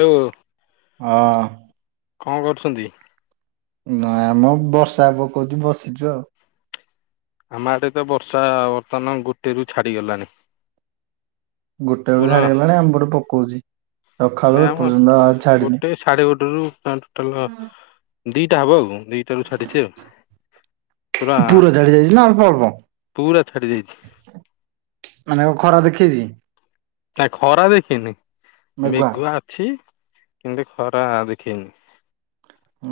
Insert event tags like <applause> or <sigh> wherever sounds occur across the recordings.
Do ଅ କଣ କରୁଛନ୍ତି? ନାଁ ମ ବର୍ଷା ପକଉଛି ବସିଛୁ ଆଉ। ଆମ ଆଡେ ତ ବର୍ଷା ବର୍ତ୍ତମାନ ଗୋଟେ ରୁ ଛାଡିଗଲାଣି। ଗୋଟେ ବେଳୁ ପୁରା ଛାଡିଗଲାଣି ଆମପଟେ ପକଉଛି ସଖାଳୁ ନାଇଁ ଆମ ଏପର୍ଯ୍ୟନ୍ତ ଆଉ ଛାଡିିନି। ଗୋଟେ ସାଢେ ଗୋଟେ ରୁ ଆ ଟୋଟାଲ ଦିଟା ହବ ଆଉ ଦି ଟା ରୁ ଛାଡିଛି ଆଉ ପୁରା ଛାଡି ଯାଇଛି ନା ଅଳ୍ପ ଅଳ୍ପ ପୁରା ଛାଡି ଯାଇଛି। ମାନେ ଆଉ ଖରା ଦେଖେଇଛି? ନା ଖରା ଦେଖେଇନି ମେଘୁଆ ଅଛି କିନ୍ତୁ ଖରା ଦେଖେଇନି।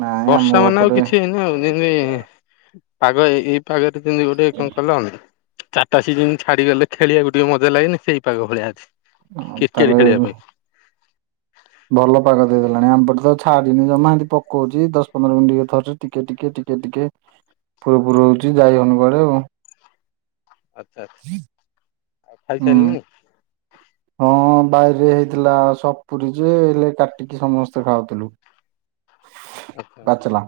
ନାଇଁ ଆମ ବର୍ଷା ମାନେ ଆଉ ଏପଟେ କିଛି ହେଇନି ଆଉ ଯେମିତି ପାଗ ଏ ଏଇ ପାଗରେ ଯେମିତି ଗୋଟେ କଣ କଲନି? ଚାରିଟା ସିମି ଛାଡି ଗଲେ ଖେଳିବାକୁ ଟିକେ ମଜା ଲାଗେନି ସେଇ ପାଗ ଭଳିଆ ଅଛି। ତାହେଲେ କ୍ରିକେଟ ଖେଳିବା ପାଇଁ। ଭଲ ପାଗ ଦେଇଦେଲାଣି ଆମପଟେ ତ ଛାଡିିନି ଜମାହେଁତି ପକଉଛି ଦଶ ପନ୍ଦର ମିନିଟ୍ ରେ ଥରେ ଟିକେ ଟିକେ ଟି ଟିକେ ଟିକେ ଫୁର ଫୁରୁ ହଉଛି ଯାଇହଉନି କୁଆଡେ ଆଉ। ଆଚ୍ଛା ଆଚ୍ଛା ଆଉ, ଖାଇସାରିଲୁଣି? ହଁ ବାଇରେ ହେଇଥିଲା ସପୁୁରୀ ଯେ ହେଲେ କାଟିକି ସମସ୍ତେ ଖାଉଥିଲୁ। ଆଚ୍ଛା ଆଚ୍ଛା ବାଚଲ।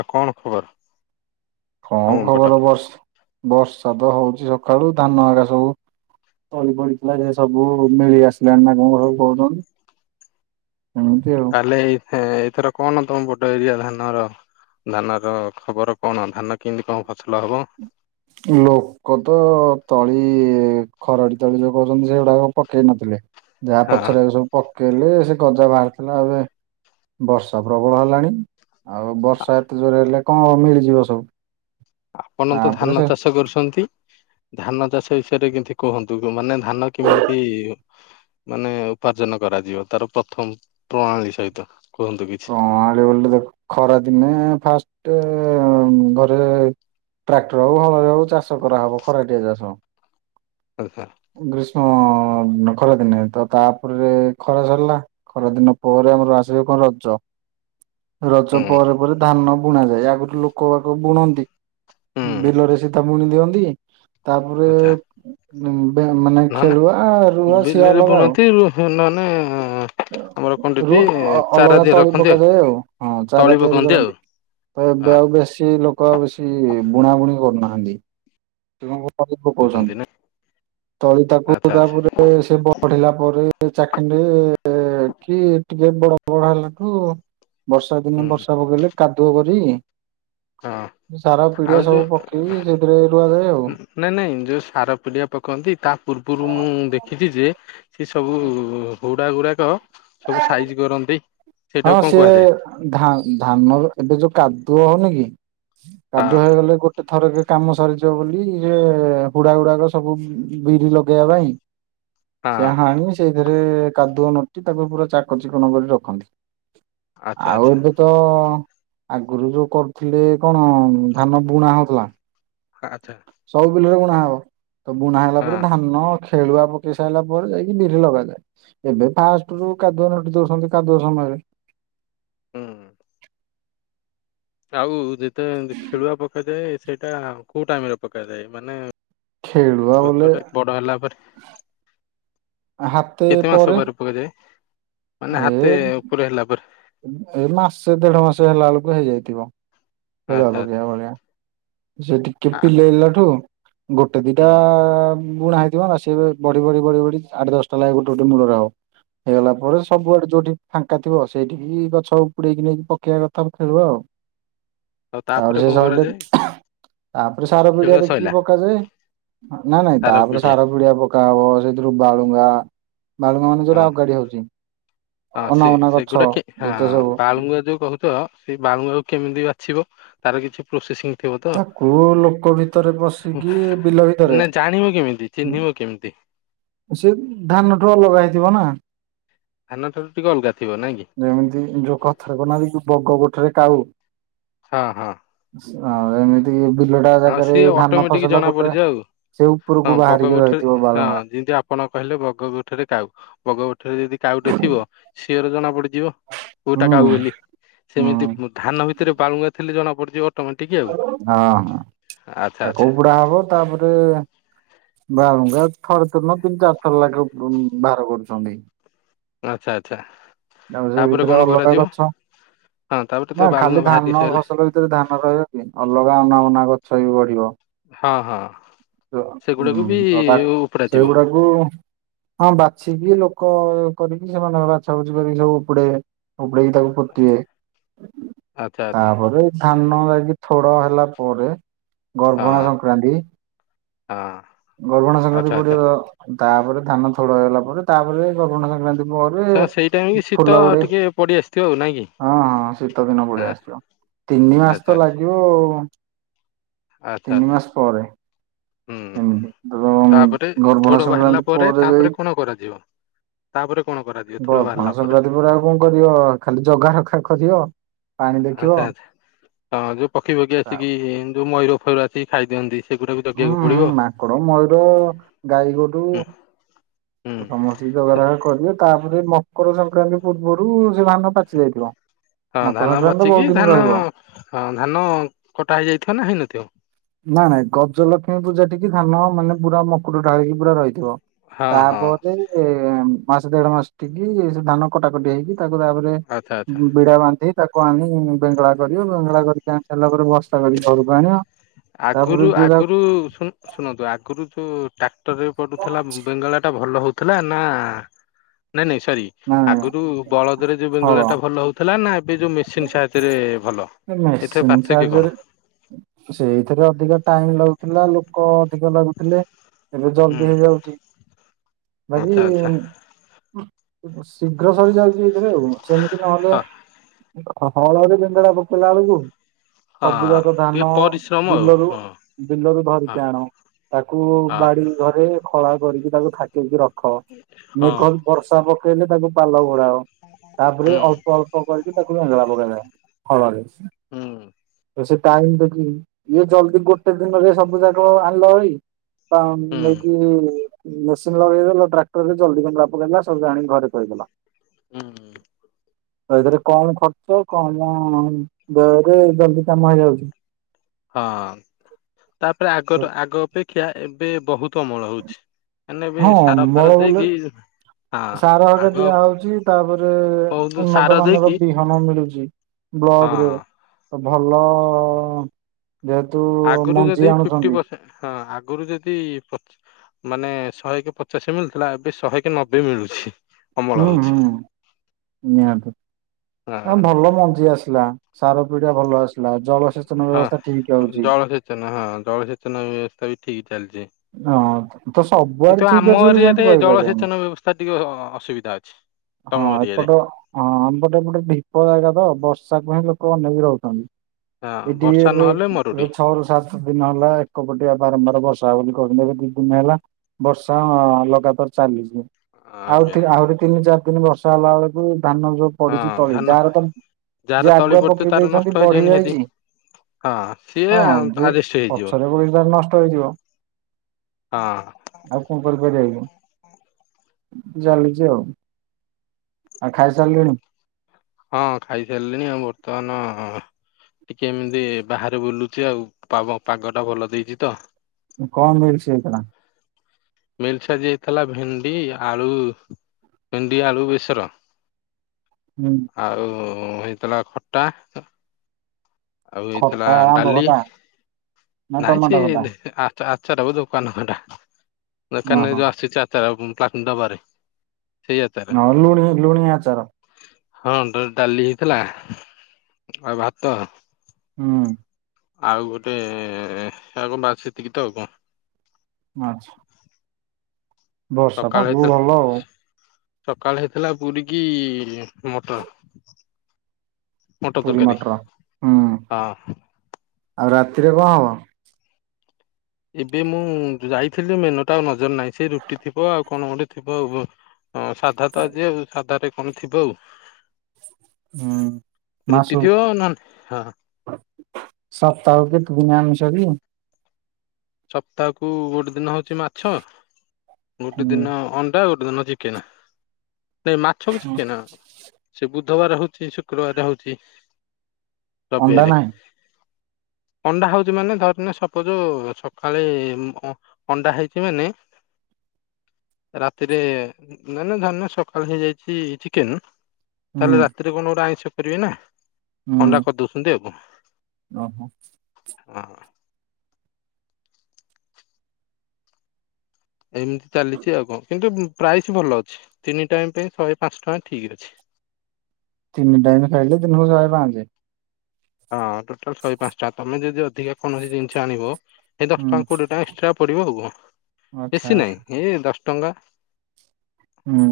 ଆଉ କଣ ଖବର? କଣ ତମ ପଟ? ଖବର ବର୍ଷ ବର୍ଷାତ ହଉଚି ସକାଳୁ ଧାନ ଆଗା ସବୁ ତଳି ପଡିଥିଲା ଯେ ସବୁ ନେଳି ଆସିଲାଣି ନା କଣ ସବୁ କହୁଛନ୍ତି। ଏମିତି ଅଉ। ହେଲେ ଏ ହେ ଏଥର କଣ ତମ ପଟ ଏରିଆ ଧାନର ଧାନର ଖବର କଣ ଧାନ କେମିତି କଣ ଫସଲ ହେବ? ଲୋକ ତ ତଳି ଖରଡ଼ି ତଳି ଯୋଉ କହୁଛନ୍ତି ସେଗୁଡାକ ପକେଇ ନଥିଲେ। ଯାହା ହଁ ପଛରେ ସବୁ ପକେଇଲେ ସେ ଗଜା ବାହାରିଥିଲା ଏବେ ବର୍ଷା ପ୍ରବଳ ହେଲାଣି। ଆଉ ବର୍ଷା ଏତେ ଜୋରେ ହେଲେ କଣ ମିଳିଯିବ ସବୁ। ଆପନ ତ ତାପରେ ଧାନ ସେ ଛ କରୁଛନ୍ତି ଧାନ ଚାଷ ବିଷୟରେ କିଛି କୁହନ୍ତୁ। ମାନେ ଧାନ କେମିତି ମାନେ ଉପାର୍ଜନ କରାଯିବ ତାର ପ୍ରଥମ ପ୍ରଣାଳୀ ସହିତ କୁହନ୍ତୁ କି କ ଆଳିବ ଦେଖ ଖରା ଦିନେ ଫାଷ୍ଟେ ଘରେ ଟ୍ରାକ୍ଟର ହଉ ହଳରେ ହଉ ଚାଷ କରାହବ ଖରାଟିଆ ଚାଷ। ଆଚ୍ଛା। ଗ୍ରୀଷ୍ମ ଖରାଦିନେ ତ ତାପରେ ଖରା ସରିଲା। ଖରାଦିନ ପରେ ଆମର ଆସିବ କଣ ରଜ। ରଜ ହୁଁ ପରେ ପରେ ଧାନ ବୁଣା ଯାଏ। ଆଗରୁ ଲୋକ ବାକ ବୁଣନ୍ତି। ହୁଁ ବିଲରେ ସୀଧାବୁଣି ଦିଅନ୍ତି ତାପରେ ଆଛା ବେ ମାନେ ନହେଲେ ଖେଳୁଆ ରୁଆ ସିଏ ବିଲରେ ଅଲଗା ଆଉ। ବୁଣନ୍ତି ନହେଲେ ଆମର କଣଟି ରୁ ଅ ଚାରା ଅଲଗା ଦିଏ ତଳି ରଖନ୍ତି ପକାଯାଏ ଆଉ। ହଁ ଚାରା ତଳି ତିଆରି ପକାନ୍ତି ଆଉ କରନ୍ତି। ତ ଏବେ ହଁ ଆଉ ବେଶୀ ଲୋ କ ଆଉ ବେଶୀ ବୁଣା ବୁଣି କରୁନାହାଁନ୍ତି ସେ କଣ କରୁଛନ୍ତି କହୁଛନ୍ତି ପଉଛନ୍ତି। ନା ସେ ତାକୁ ଆଚ୍ଛା ଆଚ୍ଛା ତାପରେ ଏ ସେ ବଢିଲା ପରେ ଚାଖେଣ୍ଡେ କି ଟିକେ ବଡ ବଡ ହେଲା ଠୁ ବର୍ଷା ଦିନେ ହୁଁ ବର୍ଷା ପକେଇଲେ କାଦୁଅ କରି ଏ ହଁ ସାର ଆଉ ପିଡିଆ ଯୋଉ ସବୁ ପକେଇକି ସେଥିରେ ରୁଆଯାଏ ଆଉ। ନାଇଁ ନାଇଁ ଯୋଉ ସାର ପିଡିଆ ପକୁଅନ୍ତି ତା ପୂର୍ବରୁ ମୁଁ ଦେଖିଚି ଯେ ସେ ସବୁ ହୁ-ହୁଡା ଗୁରାକ ସବୁ ସାଇଜି କରନ୍ତି। ହଁ ସେଇଟାକୁ କଣ ସିଏ କୁହାଯାଏ ଧା-ଧାନରୁ ଏବେ ଯୋଉ କାଦୁଅ ହୋଉନି କି ହଁ କାଦୁଅ ହେଇଗଲେ ଗୋ ଏକା ଥରକେ କାମ ସରିଯିବ ବୋଲି ହେ ହୁଡା ଗୁଡାକ ସବୁ ବିରି ଲଗେଇବା ପାଇଁ ସେ ହଁ ହାଣି ସେଇଥିରେ କାଦୁଅ ନୋଟି ତାକୁ ପୁରା ଚାକ ଚିକଣ କରି ରଖନ୍ତି। ଆଚ୍ଛା ଆଉ ଆଚ୍ଛା ଏବେ ତ ଆଗରୁ ଯୋଉ କରୁଥିଲେ କଣ ଧାନ ବୁଣା ହୋଉଥିଲା। ଆଚ୍ଛା। ସବୁ ବିଲରେ ବୁଣା ହବ ତ ବୁଣା ହେଲା ହଁ ପରେ ଧାନ ଖେଳୁଆ ପକେଇ ସାରିଲା ପରେ ଯାଇକି ବିରି ଲଗାଯାଏ। ଏବେ ଫାଷ୍ଟରୁ କାଦୁଆ ନୋଟି ଦୋଉଚନ୍ତି କାଦୁଆ ସମୟରେ। ହୁଁ ହୁଁ। ଆଉ ଯେତେ ଖେଳୁଆ ପକାଯାଏ ସେଇଟା କୋଉ ଟାଇମରେ ପକାଯାଏ ମାନେ ଖେଳୁଆ ବୋଲେ ଗଛଟା ବଡ ହେଲାପରେ କେତେ ମାସ ପରେ ପକାଯାଏ? ମାନେ ଏ ହାତେ ଉପରେ ହେଲା ପରେ ଏ ମାସେ ଦେଢ ମାସ ହେଲା ବେଳକୁ ହେଇଯାଇଥିବ। ଖେଳୁଆ ଆଚ୍ଛା ଆଚ୍ଛା। ପକେଇବା ଭଳିଆ। ସେ ଟିକେ ଆ ପିଲେଇଲାଠୁ ଗୋଟେ ଦିଇଟା ହୁଁ ବୁଣା ହେଇଥିବ ନା ସିଏବି ବଢି ବଢି ବଢି ବଢି ଆଠ ଦଶଟା ଲାଗେ ଗୋଟେ ଗୋଟେ ମୂଳରେ ହବ। ହେଇଗଲା ପରେ ସବୁଆଡେ ଯୋଉଠି ଫାଙ୍କା ଥିବ ସେଇଠିକି ଗଛ ଉପୁଡେଇକି ନେଇକି ପକେଇବା କଥା ଖେଳୁଆ। ଆଉ ତାପରେ କଣ ସେ ସଇଲେ କରାଯାଏ <unintelligible> ତାପରେ ସାର ଖେଳ ପିଡିଆ ଦେଖିକି ସଇଲା ପକେଇଦେବେ ନାଇଁ ନାଇଁ ତାପରେ ସାର ପିଡିଆ ପ ତାପରେ ସେଥିରୁ ବାଳୁଙ୍ଗା ବାଳୁଙ୍ଗା ମାନେ ହଁ। ଯୋଉରା ଅଗାଡି ହୋଉଚି। ହଁ ସେ ସେଗୁଡା କି ହଁ ସବୁ ବାଳୁଙ୍ଗା ଯୋଉ କୋହୁ ଚ ସେଇ ବାଳୁଙ୍ଗାକୁ କେମିତି ବାଛିବ ତାର କିଛି ପ୍ରୋସେସିଂ ଥିବ ତ ତାକୁ ଲୋକ ଭିତରେ ପଶିକି ବିଲ ଭିତରେ ନା ଜାଣିବ କେମିତି ଚିହ୍ନିବ କେମିତି? ସେ ଧାନଠୁ ଅଲଗା ହେଇଥିବ ନା। ଧାନଠାରୁ ଟିକେ ଅଲଗାଥିବ ନାଁ କି? ଯେମିତି ଯୋଉ କଥାରେ କୋହୁ ନାହାତି କି ବଗ ଗୋଠରେ କାଉ। ହଁ ହଁ। ଆଉ ଏମିତି କି ବିଲଟା ହଁ ଜାଗାରେ ସିଏ ଧାନ ଅଟୋମେଟିକ ଫସଲ ଜଣା ଗୋଟେ ପଡିଯିବ ଆଉ। ସେ ହଁ ଉପରକୁ ବଗ ବାହାରିକି ଗୋଠରେ ରହିଥିବ ହଁ ବାଳୁଙ୍ଗା। ଯେମିତି ଆପଣ କହିଲେ ବଗ ଗୋଠରେ କାଉ। ବଗ ଗୋଠରେ ଯଦି କାଉଟେ ଥିବ। ସିଓର ଜଣାପଡିଯିବ। ହୁଁ କୋଉଟା କାଉ ବୋଲି ହୁଁ ସେମିତି ହଁ ଧାନ ଭିତରେ ବାଳୁଙ୍ଗା ଥିଲେ ଜଣା ପଡିଯିବ ଅଟୋମେଟିକ ଆଉ। ହଁ ହଁ ଆଚ୍ଛା ତାକୁ ଆଚ୍ଛା। ଉପୁଡା ହବ ତାପରେ ବାଳୁଙ୍ଗା ଥରେ ଥର ନୁହୁଁ ତିନି ଚାରି ଥର ଲାଗେ ଉପୁଡୋଉ ବାହାର କରୁଚନ୍ତି। ଆଚ୍ଛା ଆଚ୍ଛା ତାପରେ ସେ ଭିତରେ କଣ ଅଲଗା କରାଯିବ ଗଛ। ହଁ ତାପରେ ତ ନା ବାଳୁଙ୍ଗା ଖାଲି ବାହାରି ଧାନ ସାରିଲା ଫସଲ ଭି ତରେ ଧାନ ରହିବ କି ଅଲଗା ଅନାବନା ଗଛ ବି ବଢିବ। ହଁ ହଁ। ତ ସେଗୁଡାକୁ ବି ଉଁ ତ ତା ଉପଡା ଯିବ ସେଇଗୁଡାକୁ ହଁ ବାଛିକି ଲୋକ କରିକି ସେମାନେ ତାଙ୍କର ବାଛା ବୁଛି କରିକି ସବୁ ଉପୁଡେଇବେ ଉପୁଡେଇକି ତାକୁ ପୋତିବେ ଆଚ୍ଛା ଆଚ୍ଛା ତାପରେ ଧାନ ଲାଗି ଥୋଡ ହେଲା ପରେ। ହଁ ଗର୍ଭଣା ସଂକ୍ରାନ୍ତି ହଁ ଗର୍ଭଣା ସଂକ୍ରାନ୍ତି ଆଚ୍ଛା ଆଚ୍ଛା। ପଡିବ। ତାପରେ ଧାନ ଥୋଡ ହେଲା ପରେ ତାପରେ ଗର୍ଭାଣା ସଂକ୍ରାନ୍ତି ପରେ ସାର୍ ସେଇ ଟାଇମ୍ କି ଫୁଲ ଶୀତ ଗୁଡେ ଟିକେ ପଡି ଆସିଥିବ ଆଉ ନାଇଁ କି। ହଁ ହଁ ଶୀତ ଦିନ ପଳେଇ ହଁ ଆସିଥିବ ତିନି ମାସ ଆଚ୍ଛା ତ ଆଚ୍ଛା। ଲାଗିବ। ବ ଆଚ୍ଛା ତିନି ଆଚ୍ଛା ମାସ ପରେ। ହୁଁ ଏମିତି ତ ତାପରେ ଥୋଡ ଗର୍ଭଣା ବାହାରିଲା ସଂକ୍ରାନ୍ତି ପରେ ତାପରେ ଯାଇ କଣ କରାଯିବ। ତାପରେ କଣ କରାଯିବ? ଥୋଡ ଗର୍ଭଣା ବାହାରିଲା ସଂକ୍ରାନ୍ତି ପରେ ଆଉ କଣ କରିବ ଖାଲି ଜଗା ରଖା କରିବ। ପାଣି ଦେଖିବ। ଆଚ୍ଛା ଆଚ୍ଛା। ହଁ ଯୋଉ ପକ୍ଷୀ ପକ୍ଷୀ ଆସିକି ତାପରେ ଯୋଉ ମୟୂର ଫୟୂର ଆସିକି ଖାଇ ଦିଅନ୍ତି। ହୁଁଁ ହୁଁ ମାଙ୍କଡ଼ ମୟୂର ଗାଈ ଗୋରୁ ହୁଁ ହୁଁ ସମସ୍ତ ଯୋଗାଯୋଗ କରିବେ ତାପରେ ମକର ସଂକ୍ରାନ୍ତି ପୂର୍ବରୁ ସେ ଧାନ ପାଚି ଯାଇଥିବ। ହଁ ଧାନ ମକର ସଂକ୍ରାନ୍ତି ତ ବାଛିକି ବହୁତ ଦିନ ଧାନ ରହିବ। ହଁ ଧାନ କଟା ହେଇଯାଇଥିବ ନା ହେଇନଥିବ? ନାଇଁ ନାଇଁ ଗଜଲକ୍ଷ୍ମୀ ପୂଜା ଠିକି ଧାନ ମାନେ ପୁରା ମକୁର ଢାଳିକି ପୁରା ରହିଥିବ। ହଁ ହଁ ତାପରେ ଉଁ ମାସ ଦେଢ ମାସ ଠିକି ସେ ଧାନ କଟାକଟି ହେଇକି ତାକୁ ତାପରେ ଆଚ୍ଛା ଆଚ୍ଛା। ବିଡା ବାନ୍ଧି ତାକୁ ଆଣି ବେଙ୍ଗଳା କରିବ ବେଙ୍ଗଳା କରିକି ଆଣି ସାରିଲା ପରେ ବସ ତା କତିକି ଘରକୁ ଆଣିବ। ତାପରେ ଆଗରୁ ଯିଏ ଯାହା ଆଗରୁ ଶୁଣ ଶୁଣନ୍ତୁ ଆଗରୁ ଯୋଉ ଟା ଟରରେ ପଡଡୁଥିଲା ବେଙ୍ଗଳାଟା ଭଲ ହେଉଥିଲା ନା ନାଇଁ ନାଇଁ ସରି। ନାଇଁ ଆଗରୁ ବଳଦରେ ଯୋଉ ହଳ ବେଙ୍ଗଳା ଟା ଭଲ ହଉ ଥିଲା ନା ଏବେ ଯୋଉ ମେସିନ୍ ସାହାଥିରେ ଭଲ ଏ ଏଥିରେ ମେସିନ୍ ପାର୍ଥକ୍ୟ ସାହାଯ୍ୟରେ କଣ? ସେଇଥିରେ ଅଧିକ ଟାଇମ ଲାଗୁଛି। ଥିଲା ଲୋକ ଅଧିକ ଲାଗୁଥିଲେ ଏବେ ହୁଁ ଜଲଦି ହେଇଯାଉଛି। ବାକି ଆଚ୍ଛା ଆଚ୍ଛା ଶୀଘ୍ର ସରି ଯାଉଛି ଏଥିରେ ସେମିତି ନହେଲେ ହଁ ହଳରେ ବେଙ୍ଗେଳା ପକେଇଲା ବେଳକୁ ହଁ ସବୁ ଯାକ ଟିକେ ଧାନ ପରିଶ୍ରମ ଆଉ ବିଲରୁ ହଁ। ବିଲରୁ ହଁ ଧରିକି ଆଣ ତାକୁ ହଁ ବାଡି ଘରେ ଖଳା କରିକି ତାକୁ ଥାକେଇିକି ରଖ ହଁ ମେଘ ବର୍ଷା ପ କେବେ ତାକୁ ପାଲ ଘୋଡ଼ାଅ। ହେଲେ ହୁଁ ଅଳ୍ପ ଅଳ୍ପ କରିକି ତାକୁ ବେଂଗେଳା କରାଯାଏ ଖଳାରେ ହୁଁ ତ ସେ ଟାଇମ ଦେଖ ଇଏ ଜଲଦି ଗୋଟେ ଦିନରେ ସବୁ ଜାଗ ଆଣିଲା। <inaudible> <inaudible> ହୁଁ ନେଇକି ମେସିନ୍ ଲଗେଇଦେଲ ଟ୍ରାକ୍ଟର ରେ ଜଲଦି ବେଙ୍ଗେଳା ପକେଇଲା ସବୁ ଆଣିକି ଘରେ ଥୋଇଦେଲା। ହୁଁ ହୁଁ। ଏଥିରେ କମ ଖର୍ଚ୍ଚ କମ ଦେହରେ ଜଲଦି କାମ ହେଇଯାଉଛି। ହଁ ତାପରେ ଆଗ ଆଗ ଅପେକ୍ଷା ଏବେ ବହୁତ ଅମଳ ହଉଛି। ନେବେ ହଁ ସାର ଅମଳ ଫାର ବୋଲେ ଦେଇକି ହଁ ସାର ହେରିକା ଆଗ ଦିଆହୋଉଛି ତାପରେ ବହୁତ ସାର ଉନ୍ନତ ମାନର ଦେଇକି ବିହନ ମିଳୁଛି। ବ୍ଲଗ ରେ ହଁ ଭଲ ଯେହେତୁ ଆଗରୁ ଯଦି ମଞ୍ଜି ଫିଫ୍ଟି ଆଣୁଛନ୍ତି ପରସେଣ୍ଟ ହଁ ଆଗରୁ ଯଦି ମାନେ ଶହେ କେ ପଚାଶ ମିଳୁଥିଲା ଏବେ ଶହେ କେ ନବେ ମିଳୁଛି। ଅମଳ ହୁଁ ହଉଛି। ହୁଁ ନିହାତି। ଆ ହଁ ଭଲ ମଞ୍ଜି ଆସିଲା ସାର ପିଡିଆ ଭଲ ଆସିଲା ଜଳସେଚନ ବ୍ୟବସ୍ଥା ଠିକ ହଉଛି। ସେଚନ ହଁ ଜଳସେଚନ ବ୍ୟବସ୍ଥା ବି ଠିକ୍ ଚାଲିଛି। ହଁ ତ ସବୁଆଡେ କିନ୍ତୁ ଠିକ ଆମ ଅଛି ବୋଲି ଏରିଆରେ ସେମିତି କହିପାରିବାନି। ଜଳସେଚନ ବ୍ୟବସ୍ଥା ଟିକେ ଅ ଅସୁବିଧା ଅଛି। ହଁ ତମ ଏରିଆରେ ଏପଟ ହଁ ଆମପଟେ ଏପଟେ ଭୀପ ଜାଗା ତ ବର୍ଷାକୁ ହ ଲୋକ ଅନେଇକି ରହୁଛନ୍ତି। ହଁ ଏଠିକି ବର୍ଷା ଏବେ, ନହେଲେ ମରୁଡି। ଏବେ ଛଅ ରୁ ସାତ ଦିନ ହେଲା, ଏକପଟିଆ ବାରମ୍ବାର ବସ୍ ଯାଉନି କର୍ମ କୁ ଦି ଦିନି ହେଲା, ବର୍ଷା-ଆଁ ଲଗାତାର ଚାଲିଛି। ଆଜ୍ଞା ଆଉଥି, ଆହୁରି ତିନି ଚାରି ଦିନ ବର୍ଷା ହେଲା ଅଳକୁ ଧାନ ଯୋଉ ହଁ ପଡିଛି ତଳି, ଧାନ ଯାହାର ତ ଯାହାର ଯିଏ ତଳି ଆଗୁଆ ପଡିଥିବ ପକେଇ ତାର ନଷ୍ଟ ଦେଇଛନ୍ତି, ହେଇଯିବ ବଢି ନିହାତି। ଯାଇଛି। ହଁ ସିଏ ହଁ, ଯେ ଆଜେଷ୍ଟ ହେଇଯିବ ପଛରେ <unintelligible> ଟା ନଷ୍ଟ ହେଇଯିବ। ହଁ। ଆଉ କଣ କରିପାରିବା କି? ଚାଲିଚି ଆଉ। ଆଉ ଖାଇସାରିଲେଣି? ହଁ, ଖାଇସାରିଲିଣି। ଆଉ ବର୍ତ୍ତମାନ-ଅ ଟିକେ ଏମିତି ବାହାରେ ବୁଲୁଚି ଆଉ, ପାଗଟା ଭଲ ଦେଇଛି ତ? କଣ ମିଲସ୍ ହେଇଥିଲା? ମିଲସ୍ ଆଜି ହେଇଥିଲା ଭେଣ୍ଡି ଆଳୁ, ଭେଣ୍ଡି ଆଳୁ ବେସର। ହୁଁ। ଆଉ-ଉଁ ହେଇଥିଲା ଖଟା। ଆଉ ହେଇଥିଲା ଖଟା ଆମ୍ବ ଡାଲି, ଖଟା ନା ନାଇଁ ଟମାଟୋ ଖଟା ସିଏ, ଆଃ ଆଚାରକୁ ଦୋକାନ ଫାଣ୍ଟା, ଓହୋ ଦୋକାନରେ ଯୋଉ ଆସିଛି, ଆଚାର ପାନ୍ ଡବାରେ। ସେଇ ଆଚାର ହଁ, ଲୁଣି, ଲୁଣି ଆଚାର। ହଁ, ଡ-ଡାଲି ହେଇଥିଲା, ଆଉ ଭାତ। ହୁଁ। ଆଉ ଗୋଟେ-ଏ, ଆଉ କଣ? ବାସ୍ ସେତିକି ତ ଆଉ କଁ? ଆଁଛ୍। ସକାଳୁ ପାଗକୁ ଭଲ ଆଉ ହେଇଥିଲା, ସକାଳ ହେଇଥିଲା ପୁରୀ କିି-ଇ ମଟର। ମଟର ପୁରୀ ତରକାରୀ ମଟର। ହୁଁ, ହଁ। ଆଉ ରାତିରେ କଁ ହବ? ଏବେ ମୁଁ ଯାଇଥିଲି ମେନୁ ଟା, ଆଉ ନଜର ନାହିଁ। ସେ ରୁଟି ଥିବ ଆଉ, କଣ ଗୋଟେ ଥିବ ଆଉ ବ? ହଁ, ସାଧା ତ ଆଜି ଆଉ। ସାଧ ରେ କଣ ଥିବ ଆଉ? ଉୁଁ ରୁଟି ମାସୁ। ଥିବ ନହେଲେ ହଁ ସପ୍ତାହକୁ କେତେ ଦିନ ଆମିଷ କି? ସପ୍ତାହକୁ ଗୋଟେ ଦିନ ହଉଛି ମାଛ, ଗୋଟେ ହୁଁ ଦିନ ଅଣ୍ଡା, ଗୋଟେ ଦିନ ଜି କେନା ନାଇ, ମାଛ କୁ ଚିକେନ। ସେ ବୁଧବାର ହଉଛି, ଶୁକ୍ରବାର ହଉଛି, ଅଣ୍ଡା ରବିଆରେ ନାହିଁ ଅଣ୍ଡା ହଉଛି, ମାନେ ଧରି ନିଅ ସପୋଜୋ ଛ କାଳେ-ଏ ଅଣ୍ଡା ହେଇଛି, ମାନେ ରାତିରେ ନା ନା ଧରିନିଅ, ସକାଳ ହେଇଯାଇଛି ଚିକେନ୍ ତା, ହେଲେ ହୁଁ ରାତିରେ କଣ ଗୋଟେ ଆଇଁଷ କରିବେ ନା? ଅଣ୍ଡା ହୁଁ କରିଦଉଛନ୍ତି ଆଉ କଁ! ଓହୋ। ହଁ। ଏମିତି ଚାଲିଛି ଆଉ କଣ? କିନ୍ତୁ ପ୍ରାଇସ୍ ଭଲ ଅଛି, ତିନି ଟାଇମ୍ ପାଇଁ ଶହେ ପାଞ୍ଚ ଟଙ୍କା ଠିକ୍ ଅଛି। ତିନି ଟାଇମ୍ ଖାଇଲେ, ଦିନକୁ ଶହେ ପାଞ୍ଚେ? ହଁ, ଟୋଟାଲ୍ ଶହେ ପାଞ୍ଚଟା। ତମେ ଯଦି ଅଧିକା କୌଣସି ଜିନିଷ ଆଣିବ ଏ ଦଶ ହୁଁ ଟଙ୍କା କୋଡ଼ିଏ ଟଙ୍କା ଏକ୍ସଟ୍ରା ପଡ଼ିବ ଆଉ କଣ? ଆଚ୍ଛା ବେଶୀ ଆଚ୍ଛା ନାହିଁ, ହେ ଦଶ୍ ଟଙ୍ଗା ହୁଁ।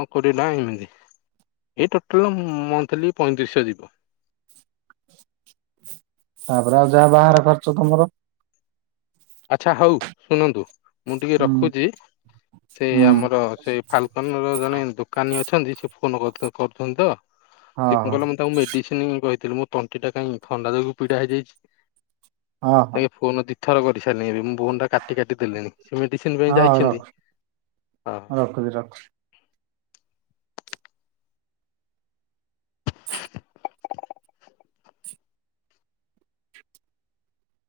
କୋଡ଼ିଏ ଟଙ୍କା ଏମିତି, ଏଇ ଟୋଟାଲ୍ ମନ୍ଥଲି ପଇଁତିରିଶ ଶହ ଯିବ। ତା'ପରେ ଆଉ ଯାହା, ବାହାର ଖର୍ଚ୍ଚ ତମର। ଆଚ୍ଛା ହୋଉ ଶୁଣନ୍ତୁ ମୁଁ ଟିକେ ହୁଁ ରଖୁଚି ସେ ହୁଁ। ଆମର ସେ ଫାଲ ଆମର ଜଣେ ଦୋକାନୀ ଅଛନ୍ତି ସେ ଫୋନ କଥା କୋହୁଚନ୍ତି ତ ହଁ ସେ କଣ କହିଲ ମୁ ତାଙ୍କୁ ମେ ଡିସିନ କହିଥିଲି ମୋ ତଣ୍ଟିଟା କାଇଁ ଥଣ୍ଡା ଯୋଗୁ ପିଡା ହେଇଯାଇଛି ହଁ ହଁ ହଁ ତାଙ୍କେ ଫୋନ ଦେ ଥର କରିସାରଲିଣି ବି ମୁଁ ଫୋନଟା କାଟି କାଟି ଦେଲିଣି ସେ ମେଡ଼ିସିନ ପାଇଁ ହଁ ହଉ ରଖ ଯାଇଛନ୍ତି ହଁ। ରଖୁଛି ରଖ।